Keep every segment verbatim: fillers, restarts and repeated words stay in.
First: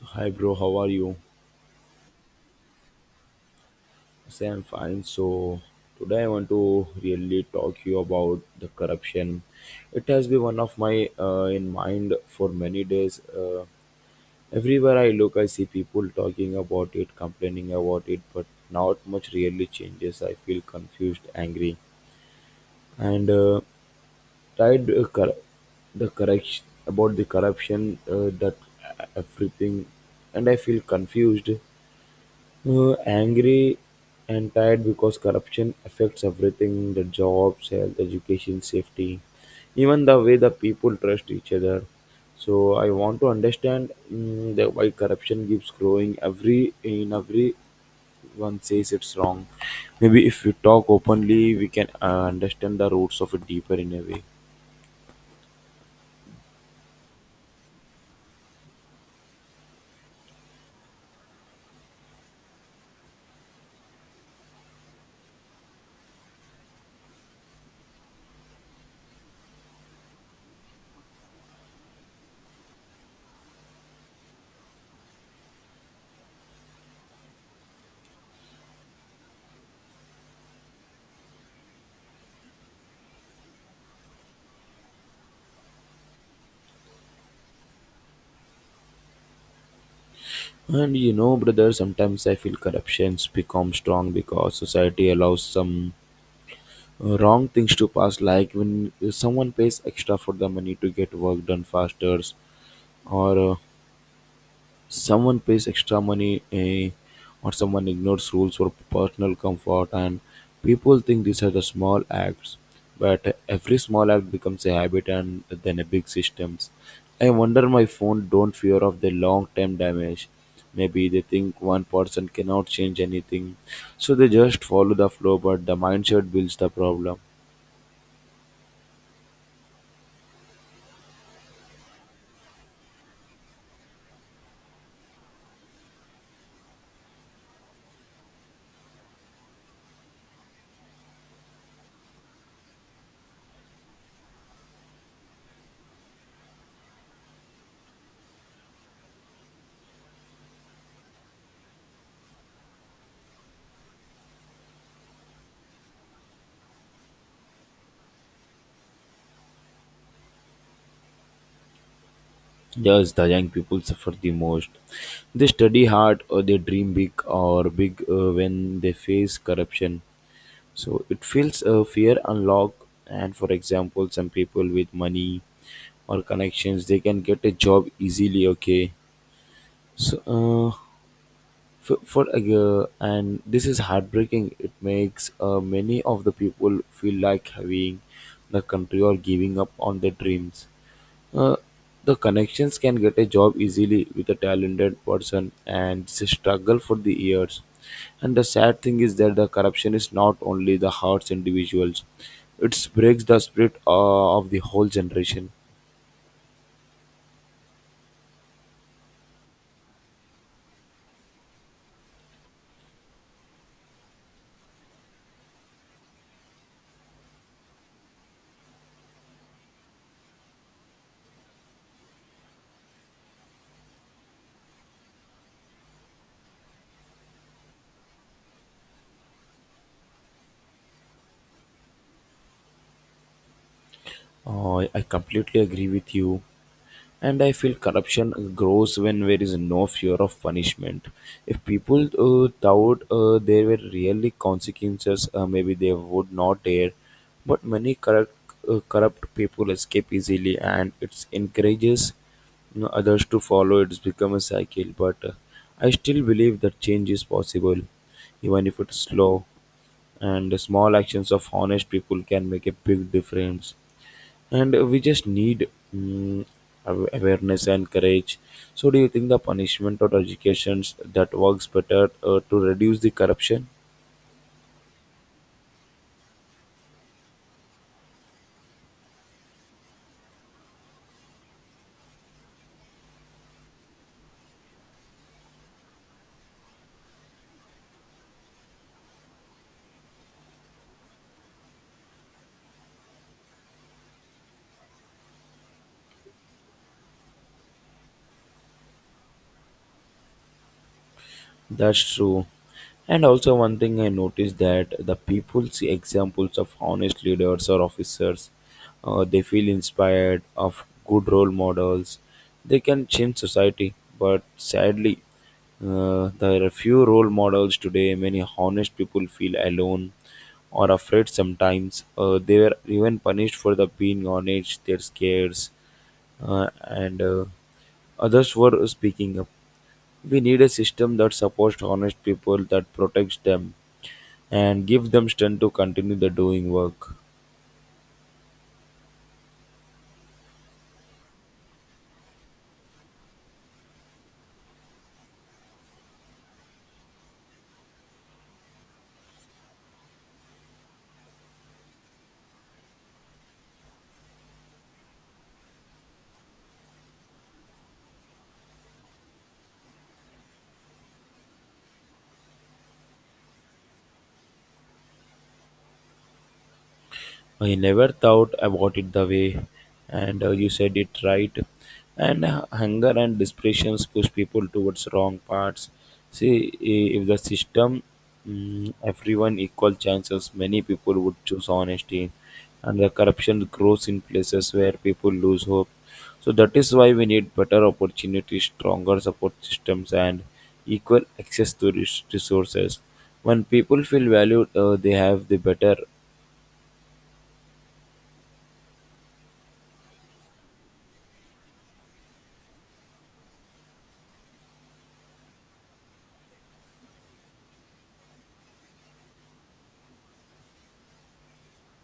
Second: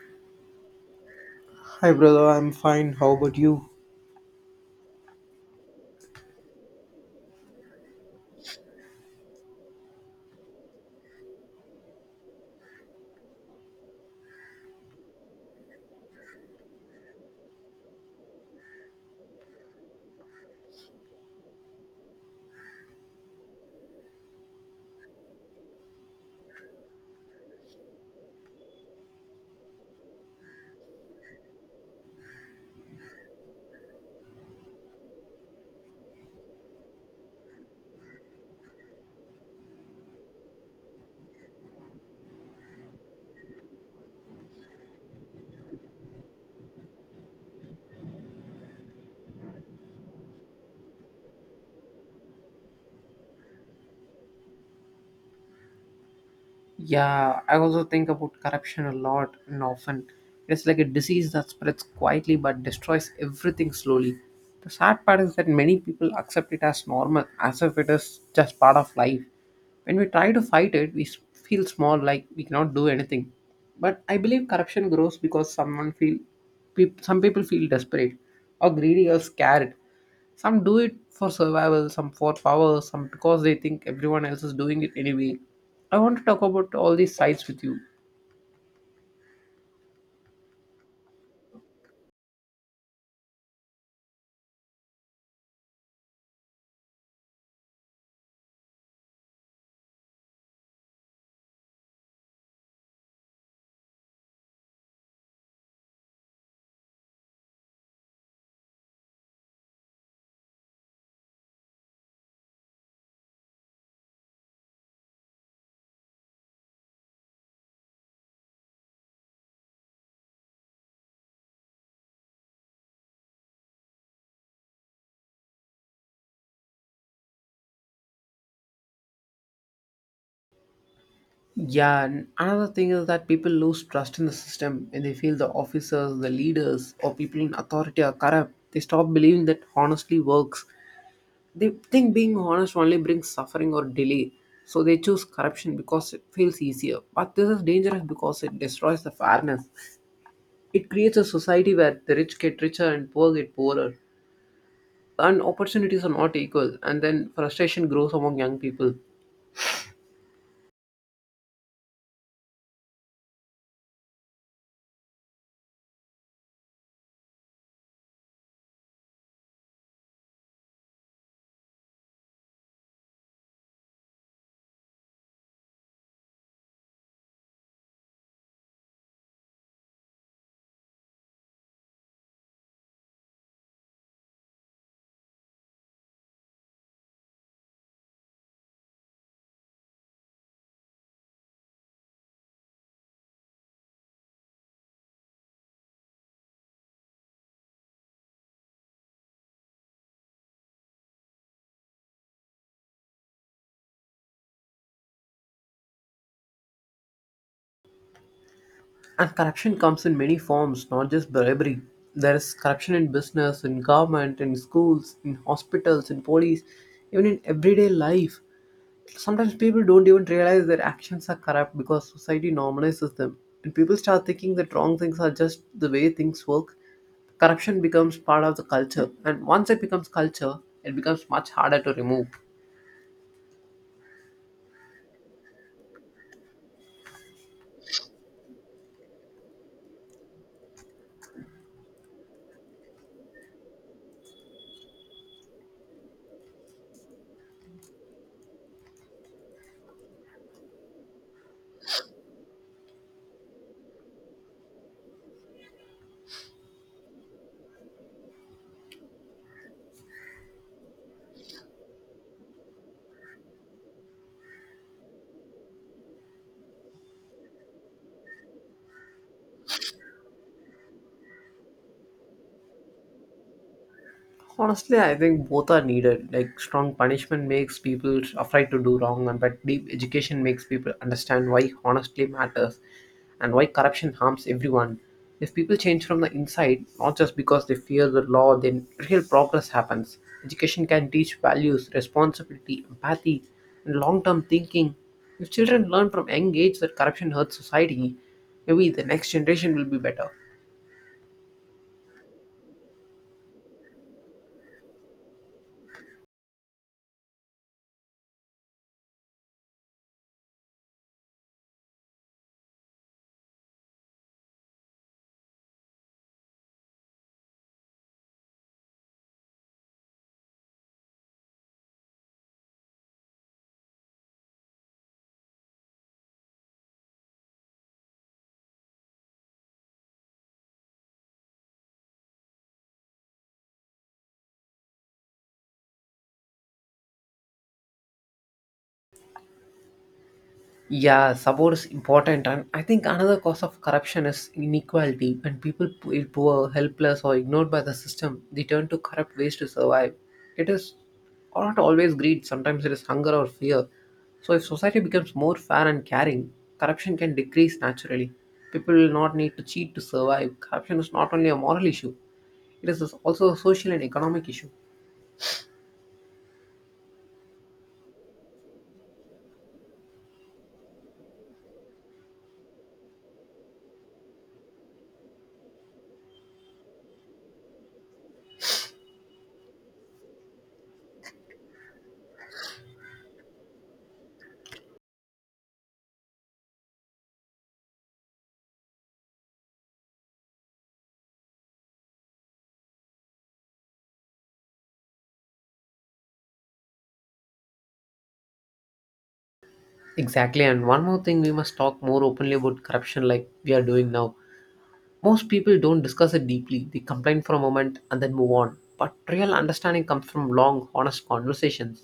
So, hi bro, how are you? Hi, brother. I'm fine. How about you? Say I'm fine. So today I want to really talk you about the corruption. It has been one of my uh, in mind for many days. Uh, everywhere I look, I see people talking about it, complaining about it, but not much really changes. I feel confused, angry, and uh, tired. Uh, cor- the correction about the corruption uh, that uh, everything, and I feel confused, Uh, angry and tired because corruption affects everything, the jobs, health, education, safety, even the way the people trust each other. So I want to understand mm, that why corruption keeps growing. Every in everyone says it's wrong. Maybe if we talk openly, we can uh, understand the roots of it deeper in a way. Yeah, I also think about corruption a lot and often. It's like a disease that spreads quietly but destroys everything slowly. The sad part is that many people accept it as normal, as if it is just part of life. When we try to fight it, we s- feel small, like we cannot do anything. But I believe corruption grows because someone feel, peop some people feel desperate, or greedy, or scared. Some do it for survival, some for power, some because they think everyone else is doing it anyway. I want to talk about all these sides with you. And you know, brother, sometimes I feel corruptions become strong because society allows some wrong things to pass, like when someone pays extra for the money to get work done faster or uh, someone pays extra money eh, or someone ignores rules for personal comfort. And people think these are the small acts, but every small act becomes a habit and then a big systems. I wonder my phone don't fear of the long term damage. Maybe they think one person cannot change anything, so they just follow the flow, but the mindset builds the problem. Yeah, and another thing is that people lose trust in the system when they feel the officers, the leaders, or people in authority are corrupt. They stop believing that honestly works. They think being honest only brings suffering or delay. So they choose corruption because it feels easier. But this is dangerous because it destroys the fairness. It creates a society where the rich get richer and poor get poorer. And opportunities are not equal, and then frustration grows among young people. Yes, the young people suffer the most. They study hard or they dream big or big uh, when they face corruption. So it feels uh, fear unlock. And for example, some people with money or connections, they can get a job easily. Okay, so uh, for, for a girl, and this is heartbreaking. It makes uh, many of the people feel like having the country or giving up on their dreams. Uh, the connections can get a job easily with a talented person, and it's a struggle for the years. And the sad thing is that the corruption is not only the hearts individuals, it breaks the spirit uh, of the whole generation. And corruption comes in many forms, not just bribery. There is corruption in business, in government, in schools, in hospitals, in police, even in everyday life. Sometimes people don't even realize their actions are corrupt because society normalizes them, and people start thinking that wrong things are just the way things work. Corruption becomes part of the culture, and once it becomes culture, it becomes much harder to remove. Uh, I completely agree with you. And I feel corruption grows when there is no fear of punishment. If people uh, thought uh, there were really consequences, uh, maybe they would not dare. But many corrupt, uh, corrupt people escape easily, and it encourages, you know, others to follow. It's become a cycle. But uh, I still believe that change is possible, even if it's slow. And small actions of honest people can make a big difference, and we just need mm, aw- awareness and courage. So do you think the punishment or educations that works better uh, to reduce the corruption? Honestly, I think both are needed. Like, strong punishment makes people afraid to do wrong, and but deep education makes people understand why honestly matters and why corruption harms everyone. If people change from the inside, not just because they fear the law, then real progress happens. Education can teach values, responsibility, empathy, and long-term thinking. If children learn from young age that corruption hurts society, maybe the next generation will be better. That's true. And also, one thing I noticed, that the people see examples of honest leaders or officers. Uh, they feel inspired of good role models. They can change society, but sadly, uh, there are few role models today. Many honest people feel alone or afraid sometimes. Uh, they were even punished for the being honest, their scares, uh, and uh, others were speaking up. We need a system that supports honest people, that protects them, and gives them strength to continue the doing work. Yeah, support is important, and I think another cause of corruption is inequality. When people feel poor, helpless, or ignored by the system, they turn to corrupt ways to survive. It is not always greed; sometimes it is hunger or fear. So, if society becomes more fair and caring, corruption can decrease naturally. People will not need to cheat to survive. Corruption is not only a moral issue; it is also a social and economic issue. I never thought about it the way, and uh, you said it right. And uh, hunger and desperation push people towards wrong paths. See, i- if the system mm, everyone equal chances, many people would choose honesty, and the corruption grows in places where people lose hope. So that is why we need better opportunities, stronger support systems, and equal access to res- resources. When people feel valued, uh, they have the better. Exactly, and one more thing: we must talk more openly about corruption, like we are doing now. Most people don't discuss it deeply. They complain for a moment and then move on. But real understanding comes from long, honest conversations.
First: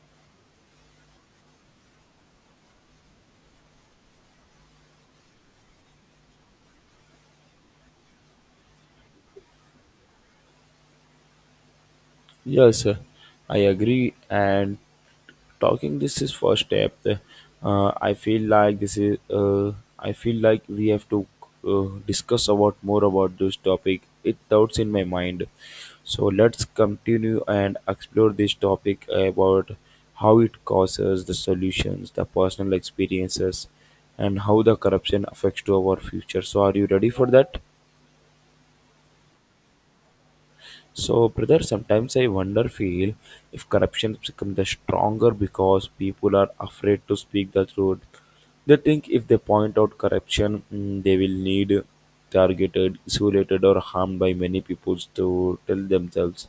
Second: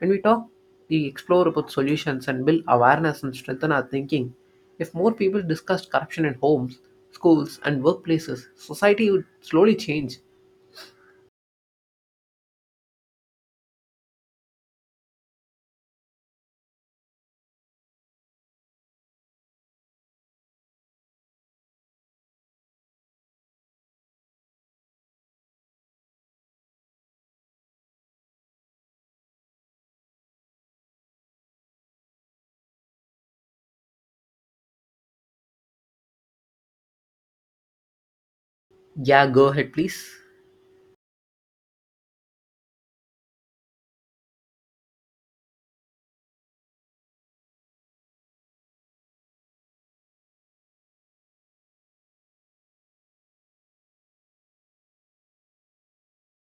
When we talk, we explore about solutions and build awareness and strengthen our thinking. If more people discussed corruption in homes, schools, and workplaces, society would slowly change. Yes, uh, I agree. And talking this is first step. Uh, I feel like this is. Uh, I feel like we have to uh, discuss about more about this topic. It doubts in my mind. So let's continue and explore this topic about how it causes the solutions, the personal experiences, and how the corruption affects to our future. So are you ready for that? Yeah, go ahead, please. So, brother, sometimes I wonder, feel if corruption becomes the stronger because people are afraid to speak the truth. They think if they point out corruption, mm, they will need targeted, isolated, or harmed by many people to tell themselves.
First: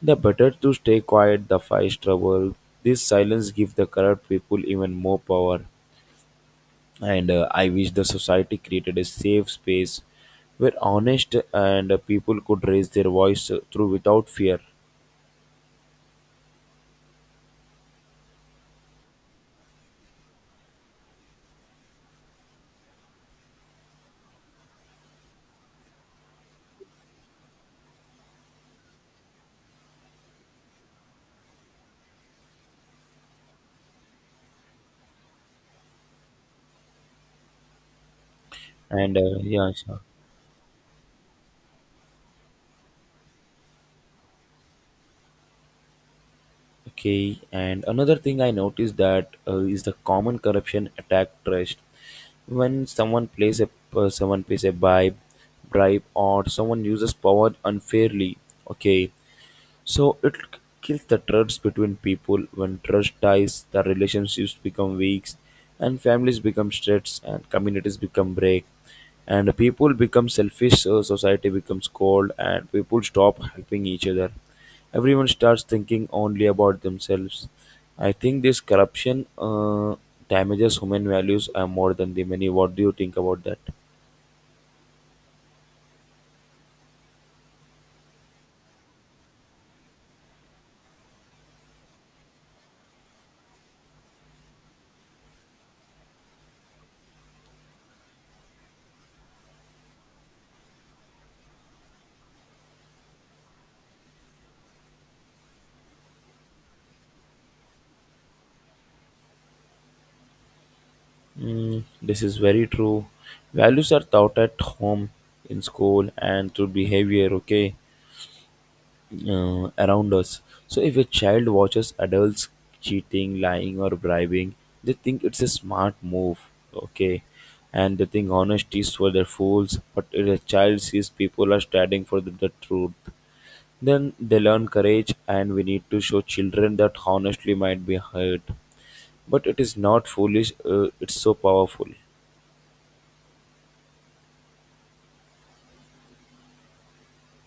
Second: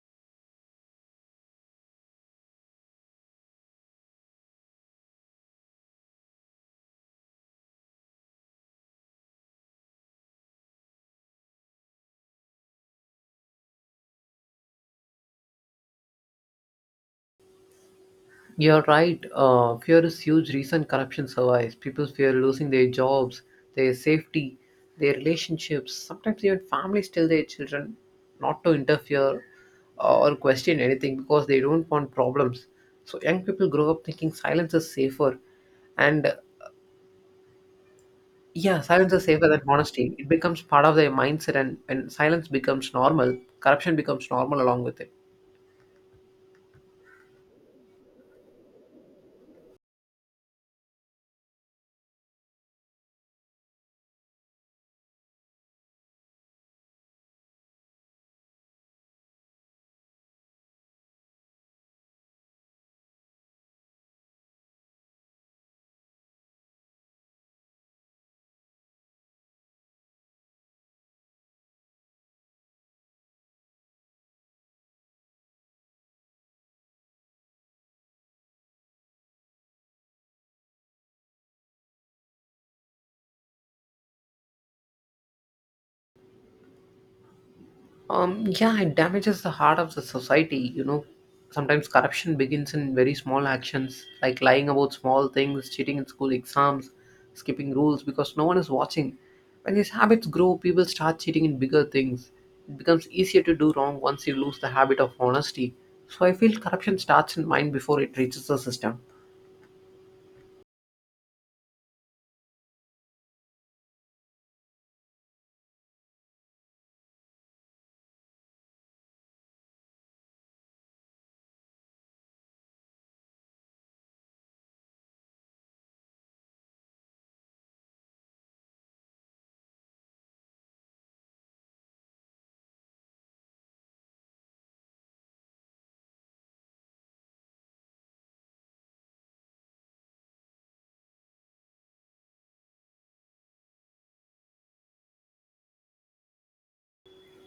The better to stay quiet, the fight trouble. This silence gives the corrupt people even more power. And uh, I wish the society created a safe space where honest and uh, people could raise their voice uh, through without fear. You're right. Uh, fear is huge reason corruption survives. People fear losing their jobs, their safety, their relationships. Sometimes even families tell their children not to interfere, uh, or question anything because they don't want problems. So young people grow up thinking silence is safer. And uh, yeah, silence And is uh, safer than yeah, sure. honesty. It becomes part of their mindset, and when silence becomes normal, corruption becomes normal along with it. Okay. And another thing I noticed that uh, is the common corruption attack trust. When someone plays a uh, someone pays a bribe, bribe, or someone uses power unfairly. Okay, so it kills the trust between people. When trust dies, the relationships become weak, and families become stressed, and communities become break, and people become selfish. So society becomes cold, and people stop helping each other. Everyone starts thinking only about themselves. I think this corruption uh, damages human values uh, more than the many. What do you think about that? Um yeah, it damages the heart of the society you know Sometimes corruption begins in very small actions, like lying about small things, cheating in school exams, skipping rules because no one is watching. When these habits grow, people start cheating in bigger things. It becomes easier to do wrong once you lose the habit of honesty. So I feel corruption starts in mind before it reaches the system. Mm, this is very true. Values are taught at home, in school, and through behavior, okay, uh, around us. So if a child watches adults cheating, lying, or bribing, they think it's a smart move, okay, and they think honesty is for their fools. But if a child sees people are standing for the, the truth, then they learn courage, and we need to show children that honestly might be hurt. But it is not foolish, uh, it's so powerful.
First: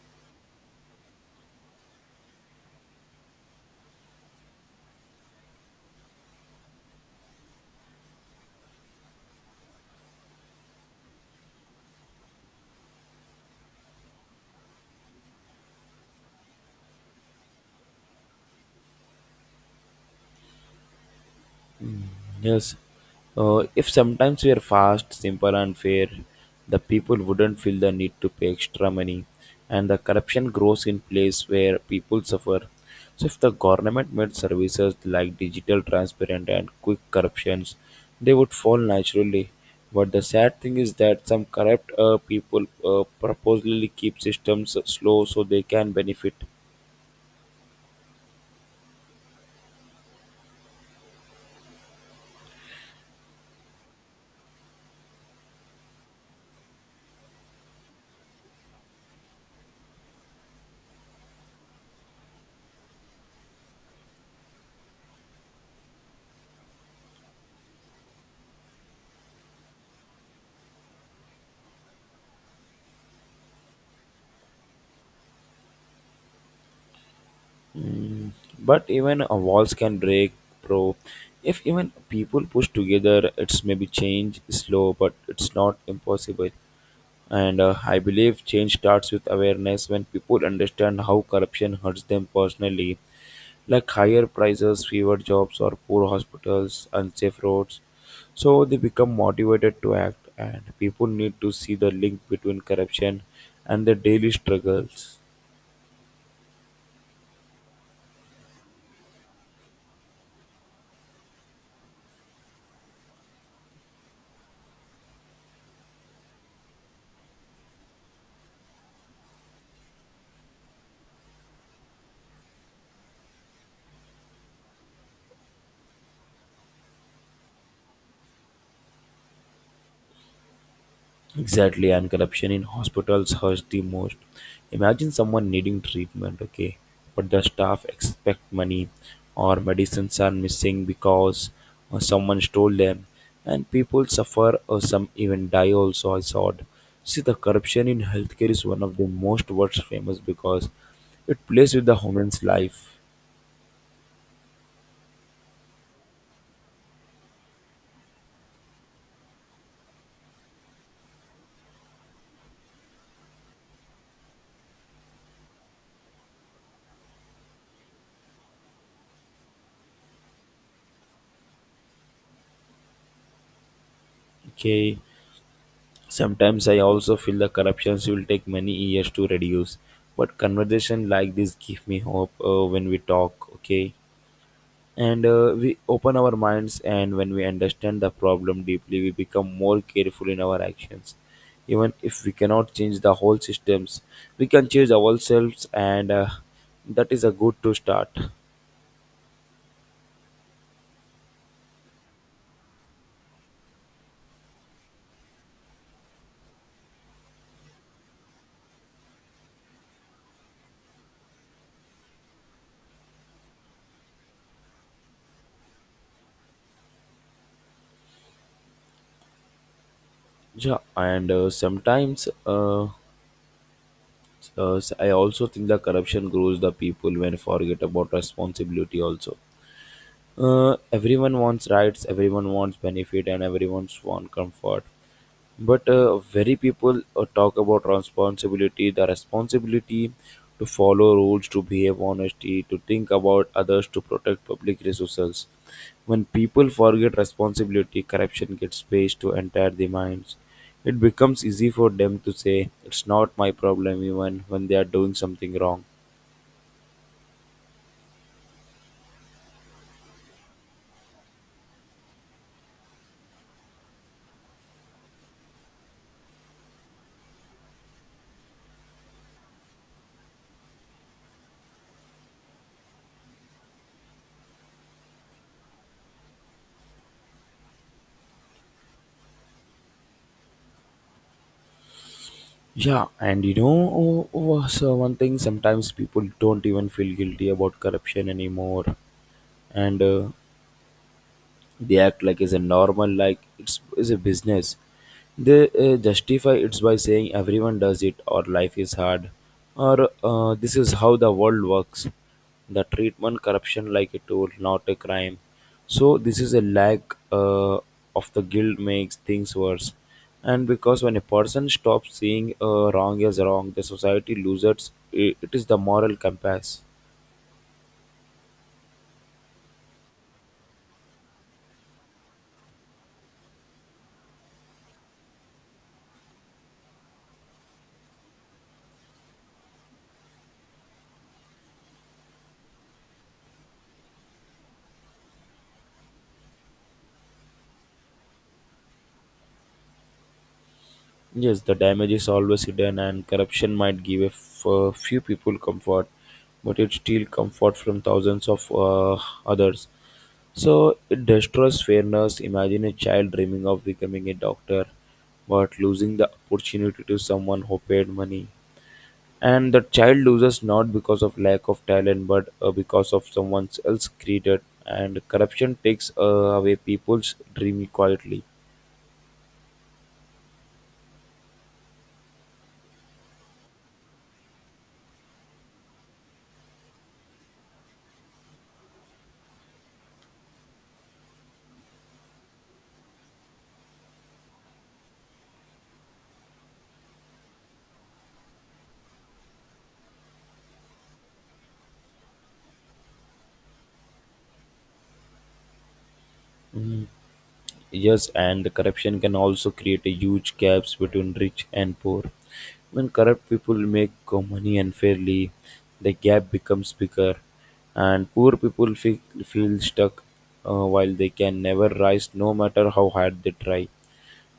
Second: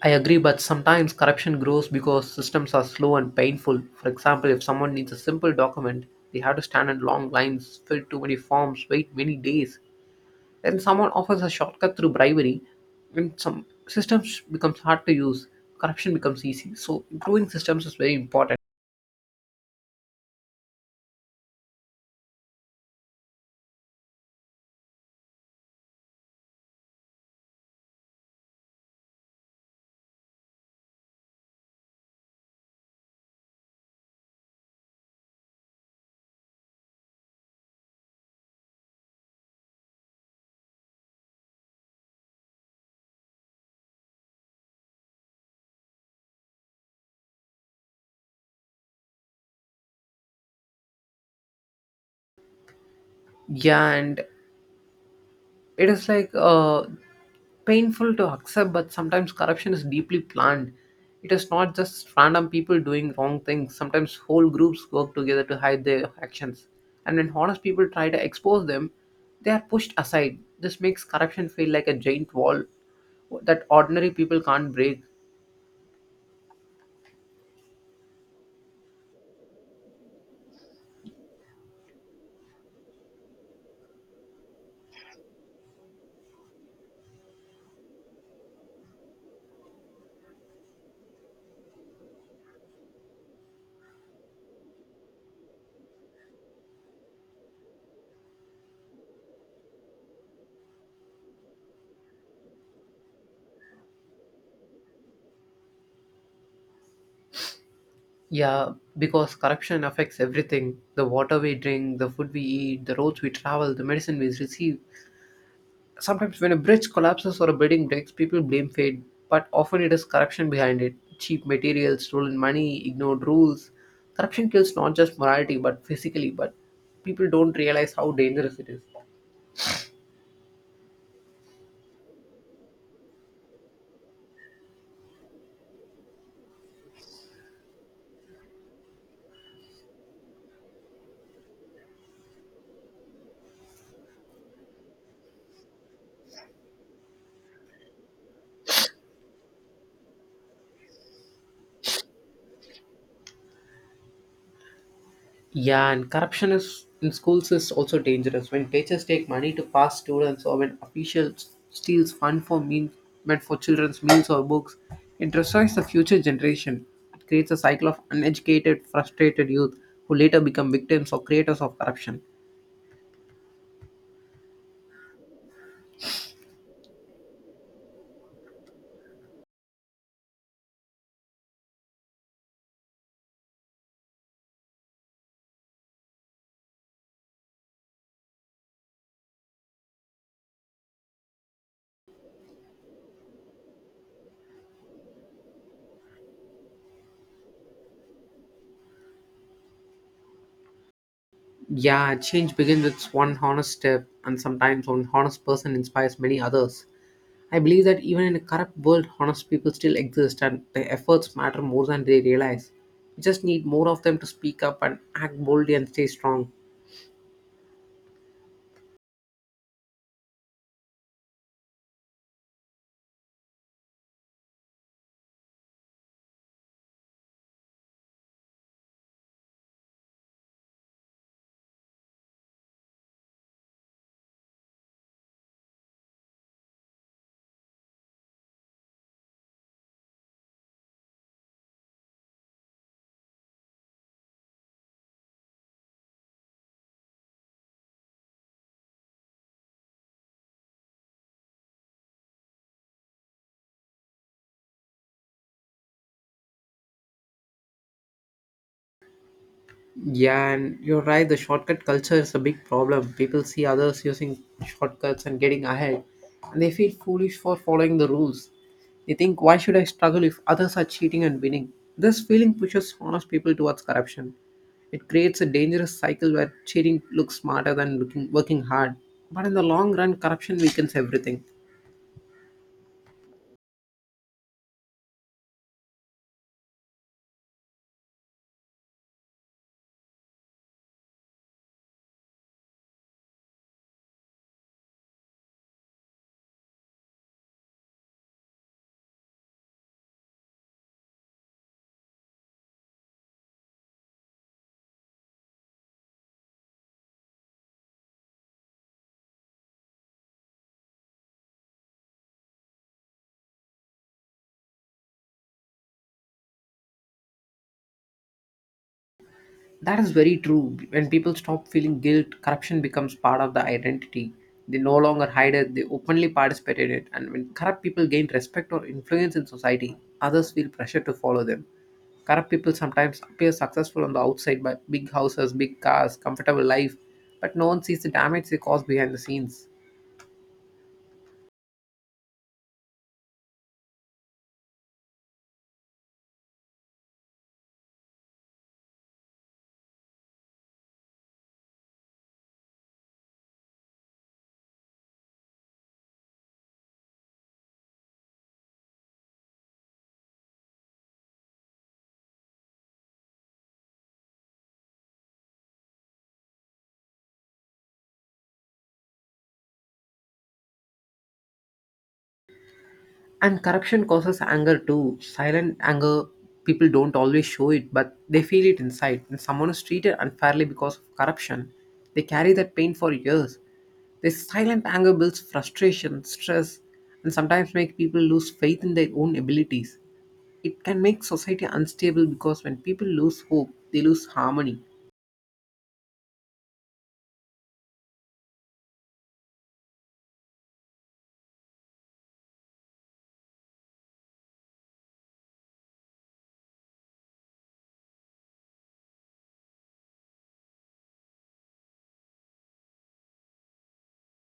I agree, but sometimes corruption grows because systems are slow and painful. For example, if someone needs a simple document, they have to stand in long lines, fill too many forms, wait many days. Then someone offers a shortcut through bribery, and some systems becomes hard to use. Corruption becomes easy. So improving systems is very important. Yes. Uh, if sometimes we are fast, simple, and fair, the people wouldn't feel the need to pay extra money, and the corruption grows in place where people suffer. So, if the government made services like digital, transparent, and quick corruptions, they would fall naturally. But the sad thing is that some corrupt uh, people uh, purposely keep systems slow so they can benefit. Yeah, and it is like, uh, painful to accept, but sometimes corruption is deeply planned. It is not just random people doing wrong things. Sometimes whole groups work together to hide their actions. And when honest people try to expose them, they are pushed aside. This makes corruption feel like a giant wall that ordinary people can't break. Mm, but even uh, walls can break, bro. If even people push together, it's maybe change is slow, but it's not impossible. And uh, I believe change starts with awareness, when people understand how corruption hurts them personally, like higher prices, fewer jobs, or poor hospitals, unsafe roads. So they become motivated to act, and people need to see the link between corruption and their daily struggles. Yeah, because corruption affects everything: the water we drink, the food we eat, the roads we travel, the medicine we receive. Sometimes, when a bridge collapses or a building breaks, people blame fate, but often it is corruption behind it. Cheap materials, stolen money, ignored rules. Corruption kills not just morality but physically, but people don't realize how dangerous it is. Exactly, and corruption in hospitals hurts the most. Imagine someone needing treatment, okay, but the staff expect money, or medicines are missing because uh, someone stole them, and people suffer or some even die also. I saw it. See, the corruption in healthcare is one of the most worst famous because it plays with the human's life. Yeah, and corruption is in schools is also dangerous. When teachers take money to pass students, or when officials steals fund for mean meant for children's meals or books, it destroys the future generation. It creates a cycle of uneducated, frustrated youth who later become victims or creators of corruption. Okay, sometimes I also feel the corruptions will take many years to reduce. But conversation like this give me hope uh, when we talk, okay? And uh, we open our minds, and when we understand the problem deeply, we become more careful in our actions. Even if we cannot change the whole systems, we can change ourselves, and uh, that is a good to start. Yeah, change begins with one honest step, and sometimes one honest person inspires many others. I believe that even in a corrupt world, honest people still exist and their efforts matter more than they realize. We just need more of them to speak up and act boldly and stay strong. Yeah, and uh, sometimes uh, uh, I also think the corruption grows the people when forget about responsibility also. Uh, everyone wants rights, everyone wants benefit, and everyone wants comfort. But uh, very people uh, talk about responsibility, the responsibility to follow rules, to behave honestly, to think about others, to protect public resources. When people forget responsibility, corruption gets space to enter their minds. It becomes easy for them to say, "It's not my problem," even when they are doing something wrong. Yeah, and you're right, the shortcut culture is a big problem. People see others using shortcuts and getting ahead, and they feel foolish for following the rules. They think, why should I struggle if others are cheating and winning? This feeling pushes honest people towards corruption. It creates a dangerous cycle where cheating looks smarter than looking, working hard. But in the long run, corruption weakens everything. Yeah, and you know, oh, was uh, so one thing, sometimes people don't even feel guilty about corruption anymore. And uh, they act like it's a normal, like it's, it's a business. They uh, justify it by saying everyone does it, or life is hard, or uh, this is how the world works. The treatment corruption like a tool, not a crime. So this is a lack uh, of the guilt makes things worse. And because when a person stops seeing uh, wrong as wrong, the society loses it, it is the moral compass. That is very true. When people stop feeling guilt, corruption becomes part of the identity. They no longer hide it, they openly participate in it. And when corrupt people gain respect or influence in society, others feel pressure to follow them. Corrupt people sometimes appear successful on the outside by big houses, big cars, comfortable life, but no one sees the damage they cause behind the scenes. Yes, the damage is always hidden, and corruption might give a f- a few people comfort, but it steals comfort from thousands of uh, others. So it destroys fairness. Imagine a child dreaming of becoming a doctor, but losing the opportunity to someone who paid money. And the child loses not because of lack of talent, but uh, because of someone else created. And corruption takes uh, away people's dream quietly. And corruption causes anger too, silent anger. People don't always show it, but they feel it inside. When someone is treated unfairly because of corruption, they carry that pain for years. This silent anger builds frustration, stress, and sometimes make people lose faith in their own abilities. It can make society unstable because when people lose hope, they lose harmony. Yes, and the corruption can also create a huge gaps between rich and poor. When corrupt people make go- money unfairly, the gap becomes bigger, and poor people feel, feel stuck uh, while they can never rise no matter how hard they try.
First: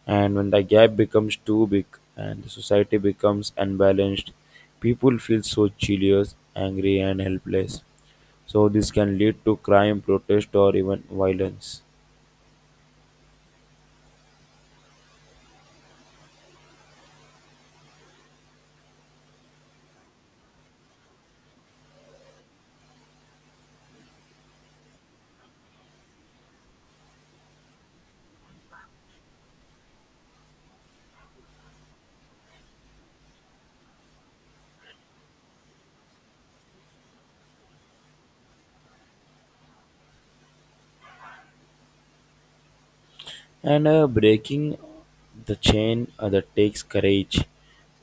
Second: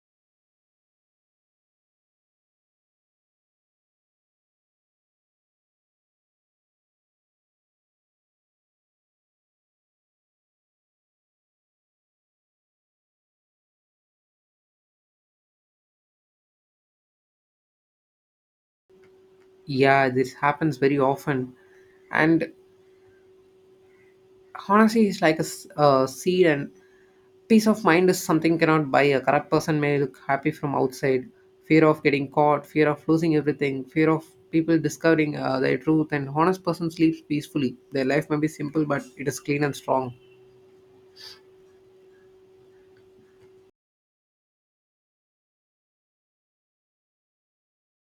And when the gap becomes too big and the society becomes unbalanced, people feel so jealous, angry, and helpless. So, this can lead to crime, protest, or even violence. Yeah, this happens very often. And honestly, it's like a s- a seed. And Peace of mind is something cannot buy. A corrupt person may look happy from outside. Fear of getting caught, fear of losing everything, fear of people discovering, uh, their truth, and honest person sleeps peacefully. Their life may be simple, but it is clean and strong. And uh, Breaking the chain uh, that takes courage,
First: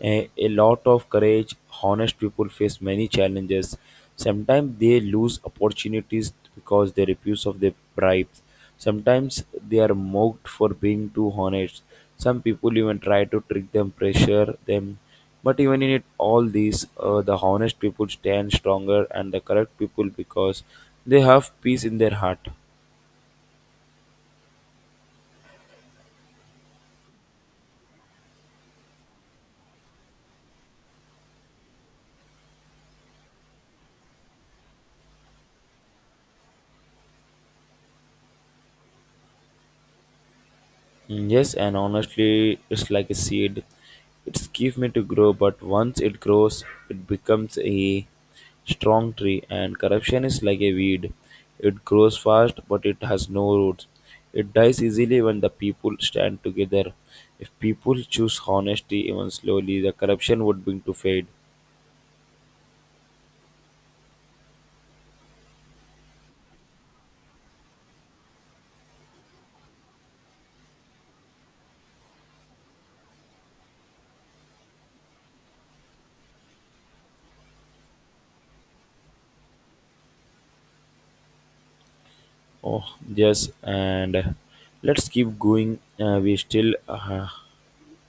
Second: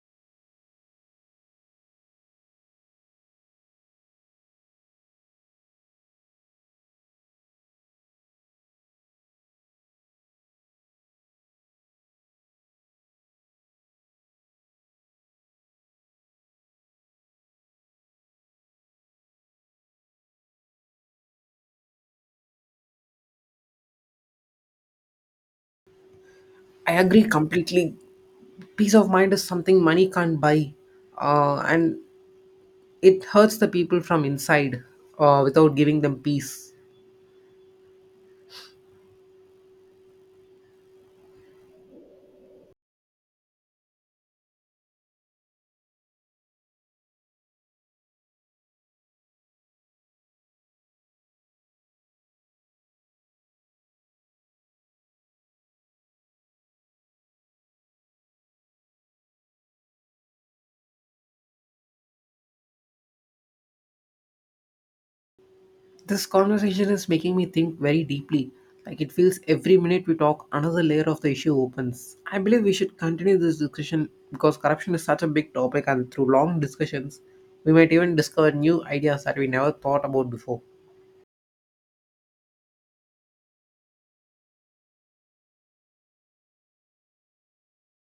a, a lot of courage. Honest people face many challenges. Sometimes they lose opportunities because they refuse of their bribes. Sometimes they are mocked for being too honest. Some people even try to trick them, pressure them, but even in it all these uh, the honest people stand stronger and the correct people because they have peace in their heart. I agree completely. Peace of mind is something money can't buy, uh, and it hurts the people from inside uh, without giving them peace. Yes, and honestly, it's like a seed. It's give me to grow, but once it grows, it becomes a strong tree. And corruption is like a weed. It grows fast, but it has no roots. It dies easily when the people stand together. If people choose honesty even slowly, the corruption would begin to fade. This conversation is making me think very deeply. Like, it feels every minute we talk, another layer of the issue opens. I believe we should continue this discussion because corruption is such a big topic, and through long discussions, we might even discover new ideas that we never thought about before. Oh, yes, and let's keep going. Uh, we still uh,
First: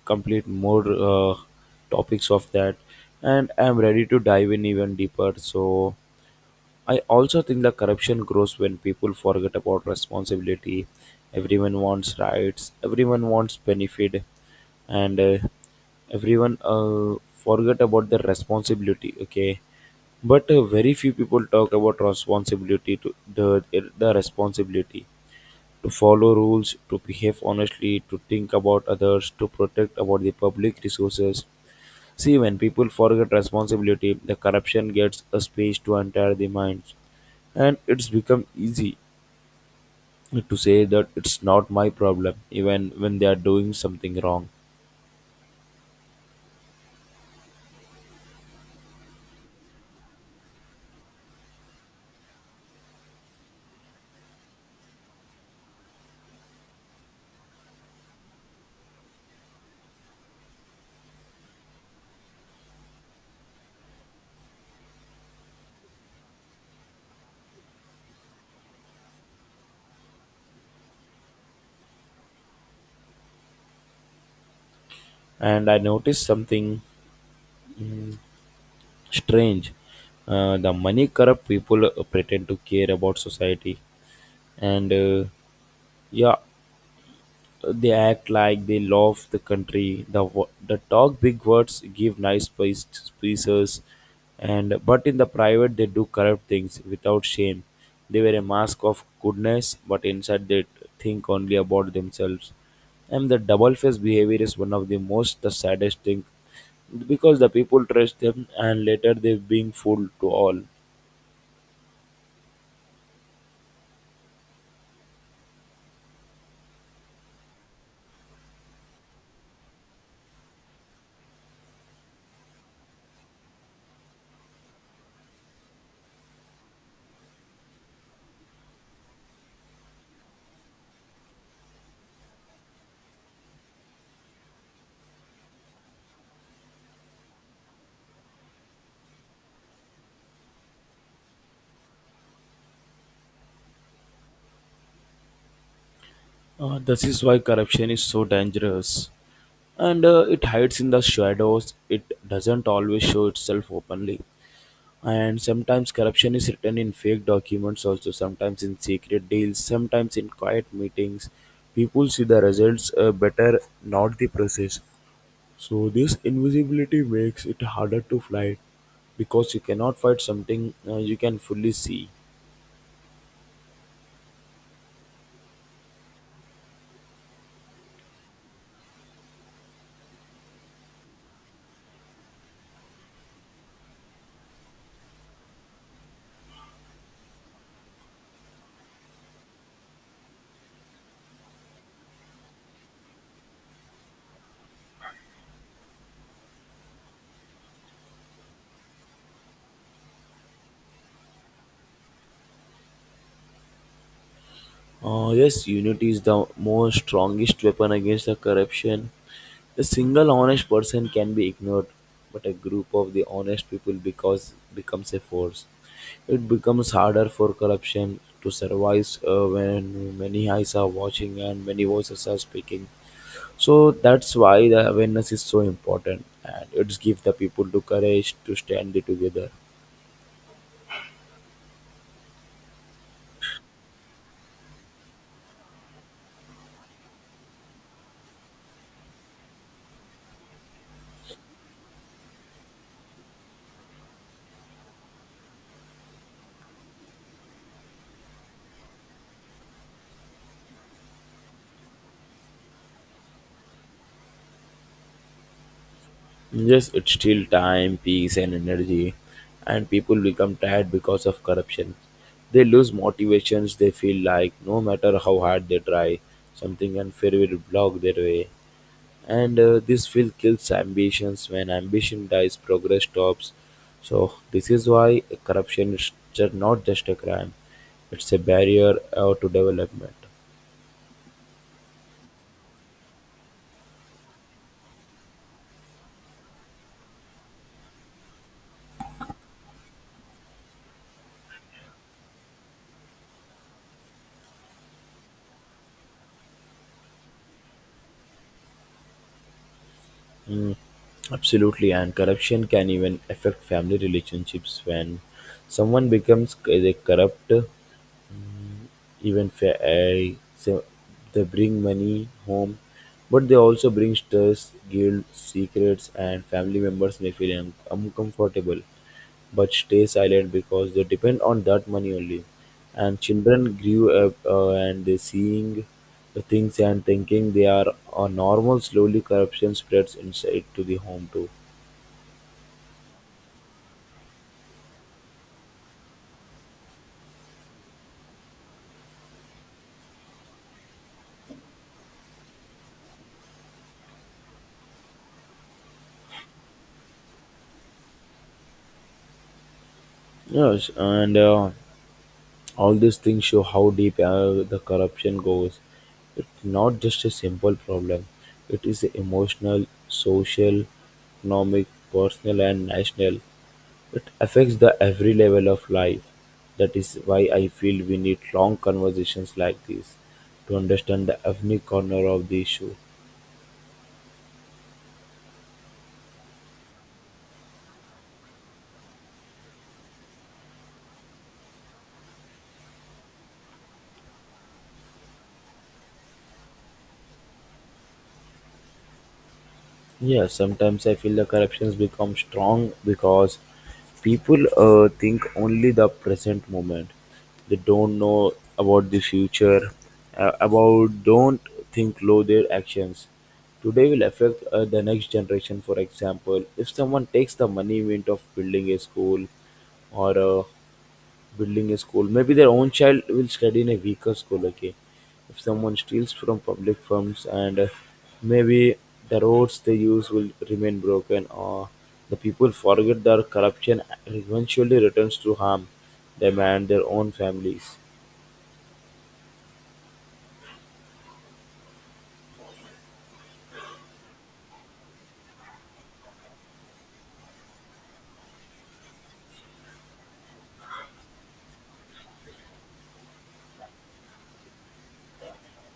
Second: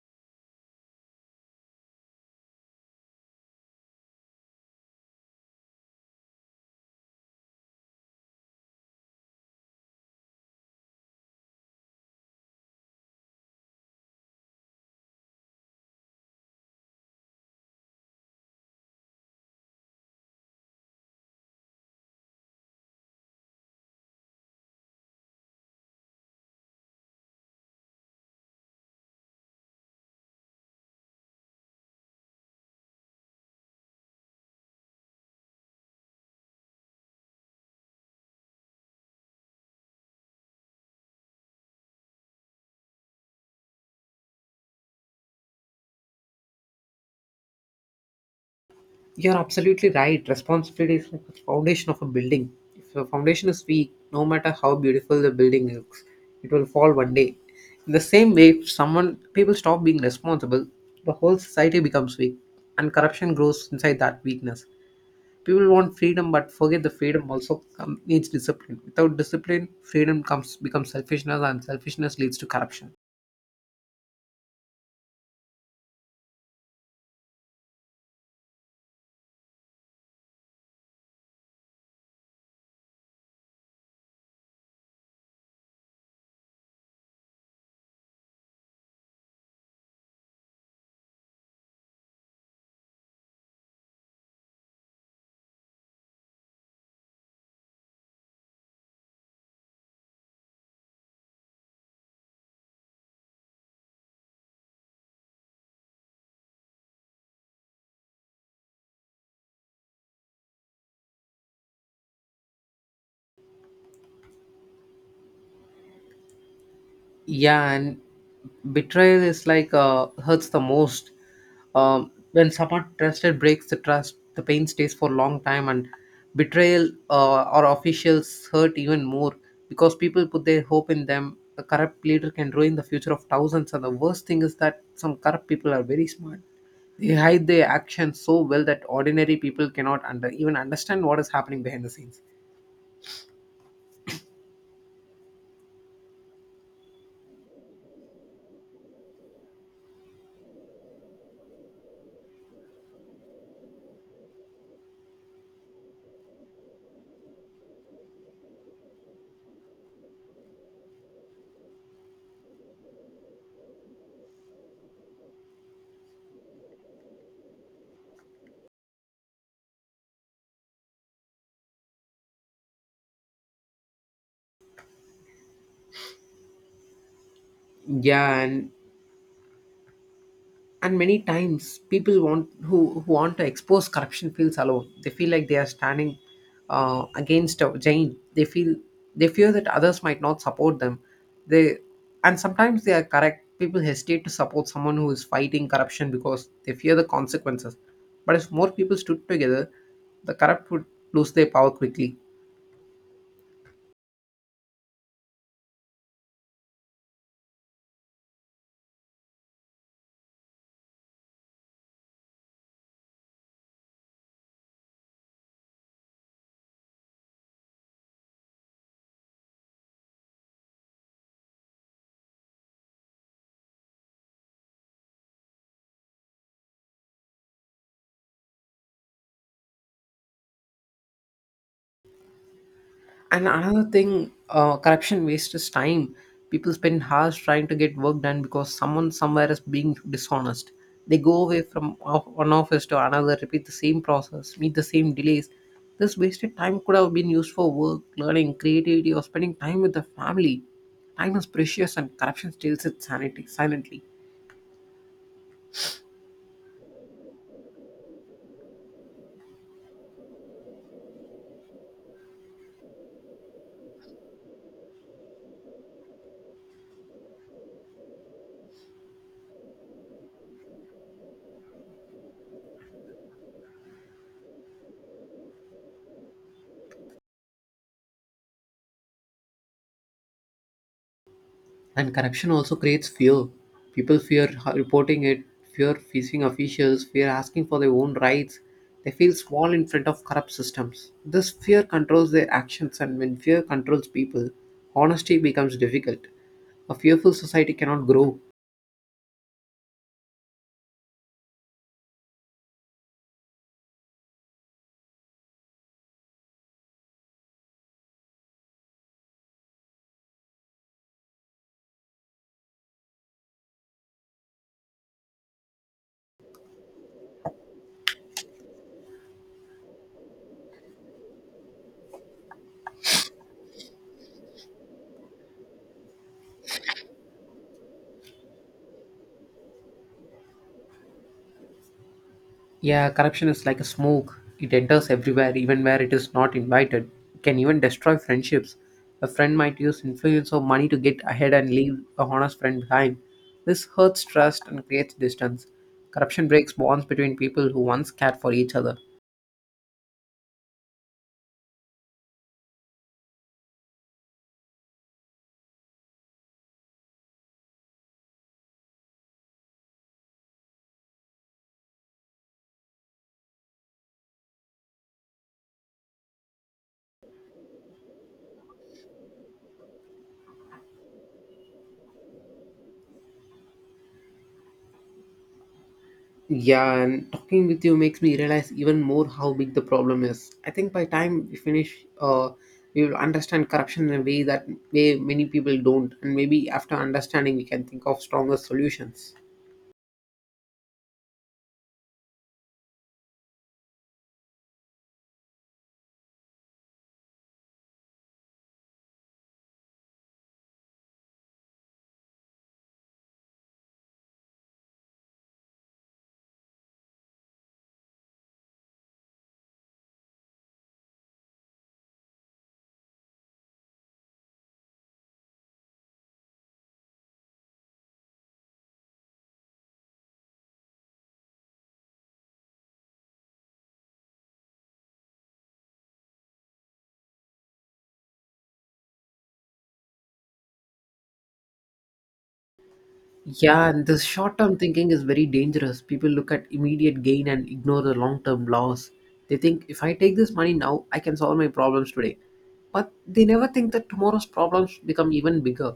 complete more uh, topics of that, and I'm ready to dive in even deeper. So I also think the corruption grows when people forget about responsibility. Everyone wants rights, everyone wants benefit, and uh, everyone uh, forget about their responsibility, okay, but uh, very few people talk about responsibility to the the responsibility to follow rules, to behave honestly, to think about others, to protect about the public resources. See, when people forget responsibility, the corruption gets a space to enter the minds. And it's become easy to say that it's not my problem, even when they are doing something wrong. You're absolutely right. Responsibility is like the foundation of a building. If the foundation is weak, no matter how beautiful the building looks, it will fall one day. In the same way, if someone people stop being responsible, the whole society becomes weak, and corruption grows inside that weakness. People want freedom, but forget the freedom also come, needs discipline. Without discipline, freedom comes becomes selfishness, and selfishness leads to corruption. And I noticed something mm, strange. Uh, the money corrupt people uh, pretend to care about society. And uh, yeah, they act like they love the country, the wo- the talk big words, give nice speech- speeches, and but in the private they do corrupt things without shame. They wear a mask of goodness but inside they think only about themselves. And the double faced behavior is one of the most the saddest thing because the people trust them and later they being fooled to all. Yeah, and betrayal is like, uh, hurts the most. Um, when someone trusted breaks the trust, the pain stays for a long time. And betrayal uh, or officials hurt even more because people put their hope in them. A corrupt leader can ruin the future of thousands, and the worst thing is that some corrupt people are very smart. They hide their actions so well that ordinary people cannot under even understand what is happening behind the scenes. Uh, this is why corruption is so dangerous. And uh, it hides in the shadows, it doesn't always show itself openly. And sometimes corruption is written in fake documents, also, sometimes in secret deals, sometimes in quiet meetings. People see the results uh, better, not the process. So, this invisibility makes it harder to fight because you cannot fight something uh, you can fully see. Yeah, and and many times people want who, who want to expose corruption feels alone. They feel like they are standing, uh, against a giant. They feel they fear that others might not support them. They And sometimes they are correct people hesitate to support someone who is fighting corruption because they fear the consequences. But if more people stood together, the corrupt would lose their power quickly. Uh, yes, unity is the most strongest weapon against the corruption. A single honest person can be ignored, but a group of the honest people because becomes a force. It becomes harder for corruption to survive uh, when many eyes are watching and many voices are speaking. So that's why the awareness is so important, and it gives the people the courage to stand together. And another thing, uh, corruption wastes time. People spend hours trying to get work done because someone somewhere is being dishonest. They go away from off- one office to another, repeat the same process, meet the same delays. This wasted time could have been used for work, learning, creativity, or spending time with the family. Time is precious, and corruption steals it sanity silently. Yes, it steal time, peace, and energy, and people become tired because of corruption. They lose motivations. They feel like no matter how hard they try, something unfair will block their way. And uh, this feel kills ambitions. When ambition dies, progress stops. So this is why corruption is ju- not just a crime; it's a barrier uh, to development. And corruption also creates fear. People fear h- reporting it, fear facing officials, fear asking for their own rights. They feel small in front of corrupt systems. This fear controls their actions, and when fear controls people, honesty becomes difficult. A fearful society cannot grow. Absolutely, and corruption can even affect family relationships when someone becomes c- they corrupt. Even fa- uh, so they bring money home, but they also bring stress, guilt, secrets, and family members may feel un- uncomfortable but stay silent because they depend on that money only. And children grew up uh, and they seeing the things and thinking they are uh, normal. Slowly, corruption spreads inside to the home too. Yeah, corruption is like a smoke. It enters everywhere, even where it is not invited. It can even destroy friendships. A friend might use influence or money to get ahead and leave a honest friend behind. This hurts trust and creates distance. Corruption breaks bonds between people who once cared for each other. Yes, and uh, all these things show how deep uh, the corruption goes. It's not just a simple problem, it is emotional, social, economic, personal, and national. It affects the every level of life. That is why I feel we need long conversations like this to understand the every corner of the issue. Yeah, and talking with you makes me realize even more how big the problem is. I think by time we finish, uh, we will understand corruption in a way that way many people don't, and maybe after understanding, we can think of stronger solutions. Yeah, sometimes I feel the corruptions become strong because people uh, think only the present moment. They don't know about the future, uh, about don't think low their actions. Today will affect uh, the next generation. For example, if someone takes the money mint of building a school or uh, building a school. Maybe their own child will study in a weaker school. Okay, if someone steals from public funds, and uh, maybe the roads they use will remain broken, or the people forget their corruption and eventually returns to harm them and their own families. Yeah, and this short term thinking is very dangerous. People look at immediate gain and ignore the long term loss. They think, if I take this money now, I can solve my problems today. But they never think that tomorrow's problems become even bigger.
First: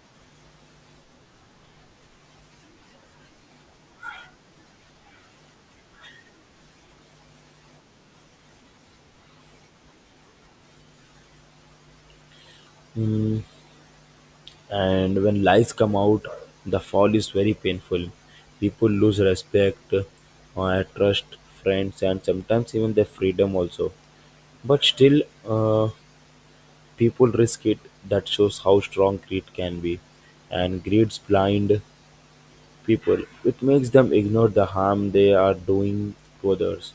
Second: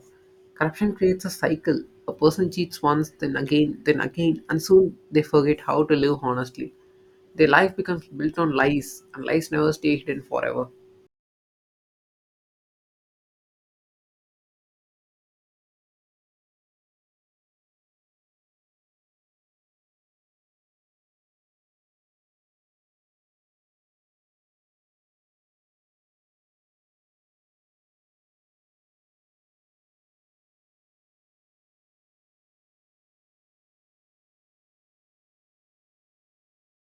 Corruption creates a cycle. A person cheats once, then again, then again, and soon they forget how to live honestly. Their life becomes built on lies, and lies never stay hidden forever. Mm. And when lies come out, the fall is very painful. People lose respect, uh, trust, friends, and sometimes even their freedom also, but still, uh, people risk it. That shows how strong greed can be. And greed's blind people. It makes them ignore the harm they are doing to others.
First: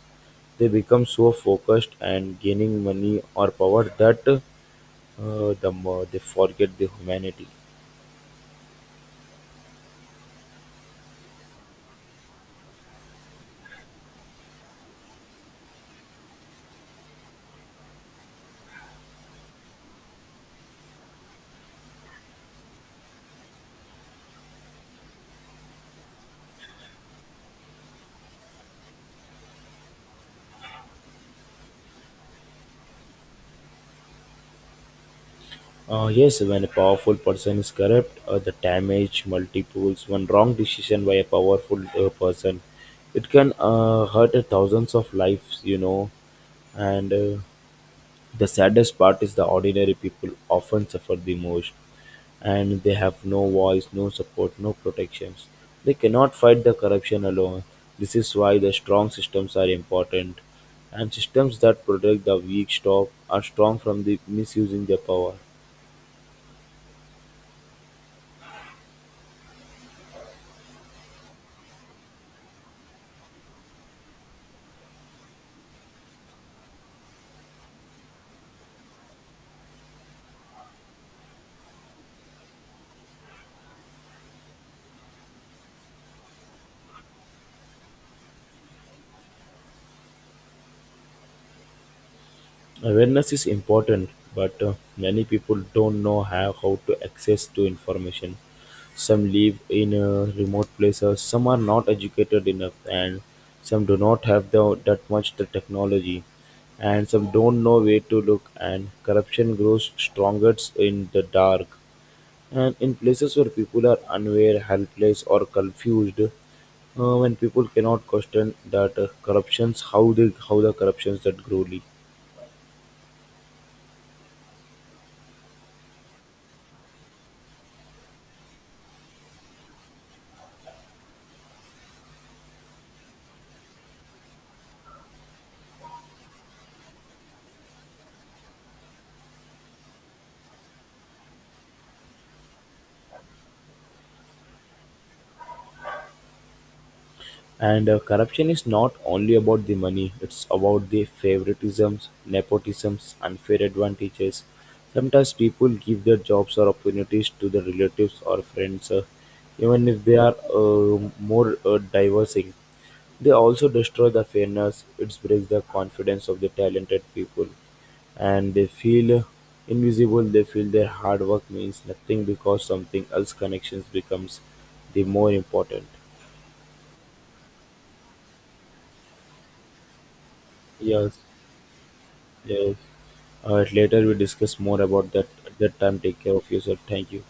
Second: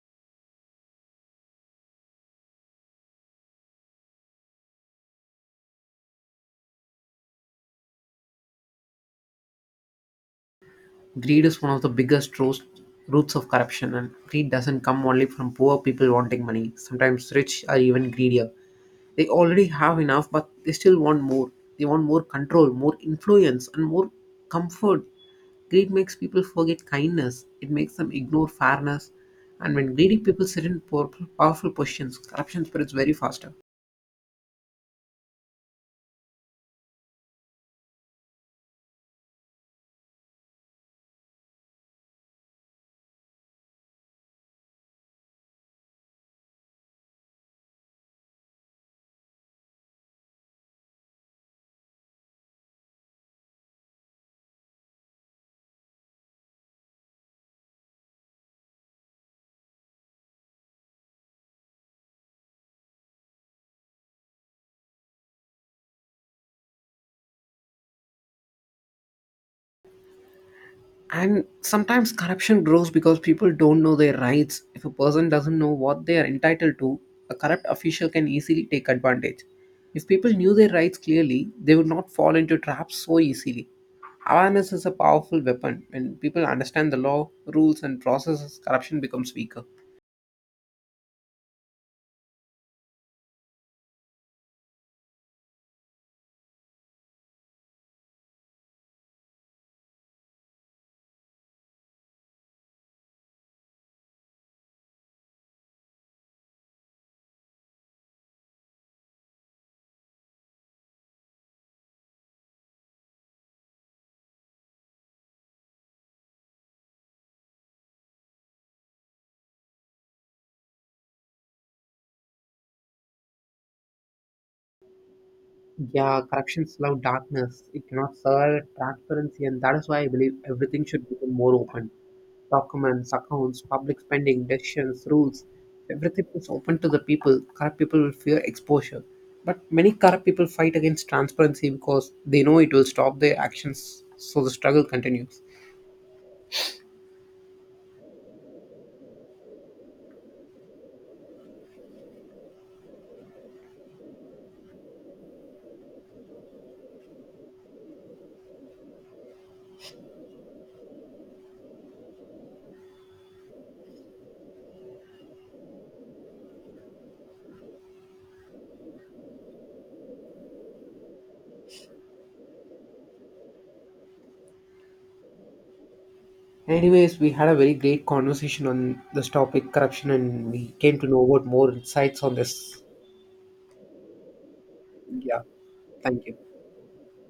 They become so focused and gaining money or power that uh, the more they forget the humanity. Greed is one of the biggest roast, roots of corruption, and greed doesn't come only from poor people wanting money. Sometimes rich are even greedier. They already have enough, but they still want more. They want more control, more influence, and more comfort. Greed makes people forget kindness, it makes them ignore fairness. And when greedy people sit in powerful, powerful positions, corruption spreads very faster. Uh, yes, when a powerful person is corrupt, uh, the damage multiples. One wrong decision by a powerful uh, person, it can uh, hurt thousands of lives, you know, and uh, the saddest part is the ordinary people often suffer the most, and they have no voice, no support, no protections. They cannot fight the corruption alone. This is why the strong systems are important, and systems that protect the weak stop are strong from the misusing their power. And sometimes corruption grows because people don't know their rights. If a person doesn't know what they are entitled to, a corrupt official can easily take advantage. If people knew their rights clearly, they would not fall into traps so easily. Awareness is a powerful weapon. When people understand the law, rules, and processes, corruption becomes weaker. Awareness is important, but uh, many people don't know how, how to access to information. Some live in uh, remote places, some are not educated enough, and some do not have the, that much the technology, and some don't know where to look. And corruption grows strongest in the dark, and in places where people are unaware, helpless, or confused. Uh, when people cannot question that uh, corruptions, how they how the corruptions that grow. Yeah, corrections love darkness. It cannot serve transparency, and that is why I believe everything should become more open. Documents, accounts, public spending, decisions, rules, everything is open to the people. Corrupt people will fear exposure. But many corrupt people fight against transparency because they know it will stop their actions, so the struggle continues. And uh, Corruption is not only about the money, it's about the favoritisms, nepotisms, unfair advantages. Sometimes people give their jobs or opportunities to their relatives or friends, uh, even if they are uh, more uh, diversing. They also destroy the fairness, it breaks the confidence of the talented people, and they feel uh, invisible, they feel their hard work means nothing because something else connections becomes the more important. Anyways, we had a very great conversation on this topic, corruption, and we came to Yes. know about more insights on Yes. this. Uh, later we discuss more about that. Yeah, At that time, take thank care of you. yourself. Thank you.